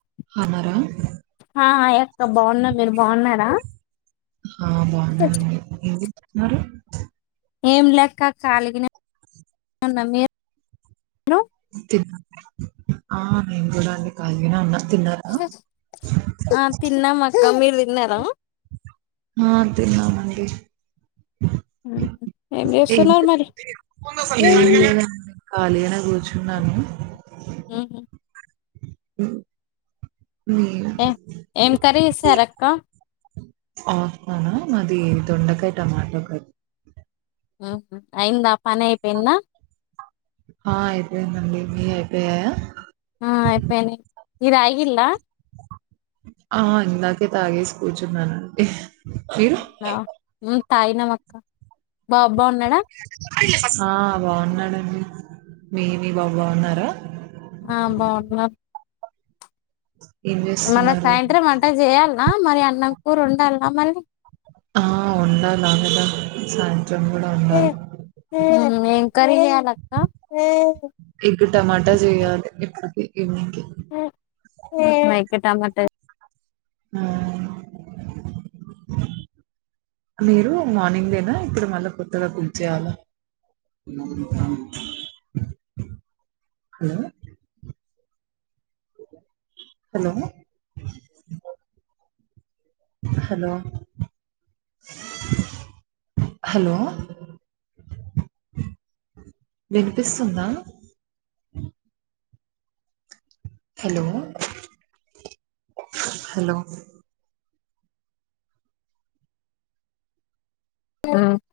హమరా hi అక్క బాగున్నా మీరు బాగున్నారా ఆ బావున్నాను ఏం త్తన్నారు ఏం లేక్క ఖాళిగినే మీ ఆ నేన్ గుడా అండి కాళీగనే ఉన్నా తిన్నారా? ఆ తిన్నాం అక్క మీరు దిన్నారా హ తిన్నామండి ఏం చేస్తున్నారు మరి లేదండీ ఖాళీగనే కూర్చున్నాను ఊహు అ ఏ ఏం కర్రీ చేసారక్క అస్తనా మాది దొండకాయ టమాటో అయిందా పనైపోయిందా ఆ అయిపొయిందండి మీ అయిపొయ్యాయ ఆ అయిపొయ్ నయ్ ఇది ఐహిల్లా ఆ ఇందాకే తాగేసి కూర్చున్నానండి మీరు? అవునా మేం తాగినామక్క ఆ బాగున్నాడండి మీమి బ బాన్నారా ఆ బాగున్నా ఏం మన చేస్తున్నారు? సాయంత్రం అంటా చేయాలనా మరి అన్నం కూరు ఉండాలనా మళ్ళీ ఆ ఉండదగదా సాంత ఎంకవరాల ఎగ్ టమాటా జేయాలి ఇప్పటికి ఈవెనింగ్‌కి. మైకు టమాట ఆ మీరు మార్నింగ్ లేేనా ఇక్కడ మళ్ళా కొత్తగా కూల్చేయాల ఏ హలో హలో హలో వినిపిస్తుందా హలో హలో ఆ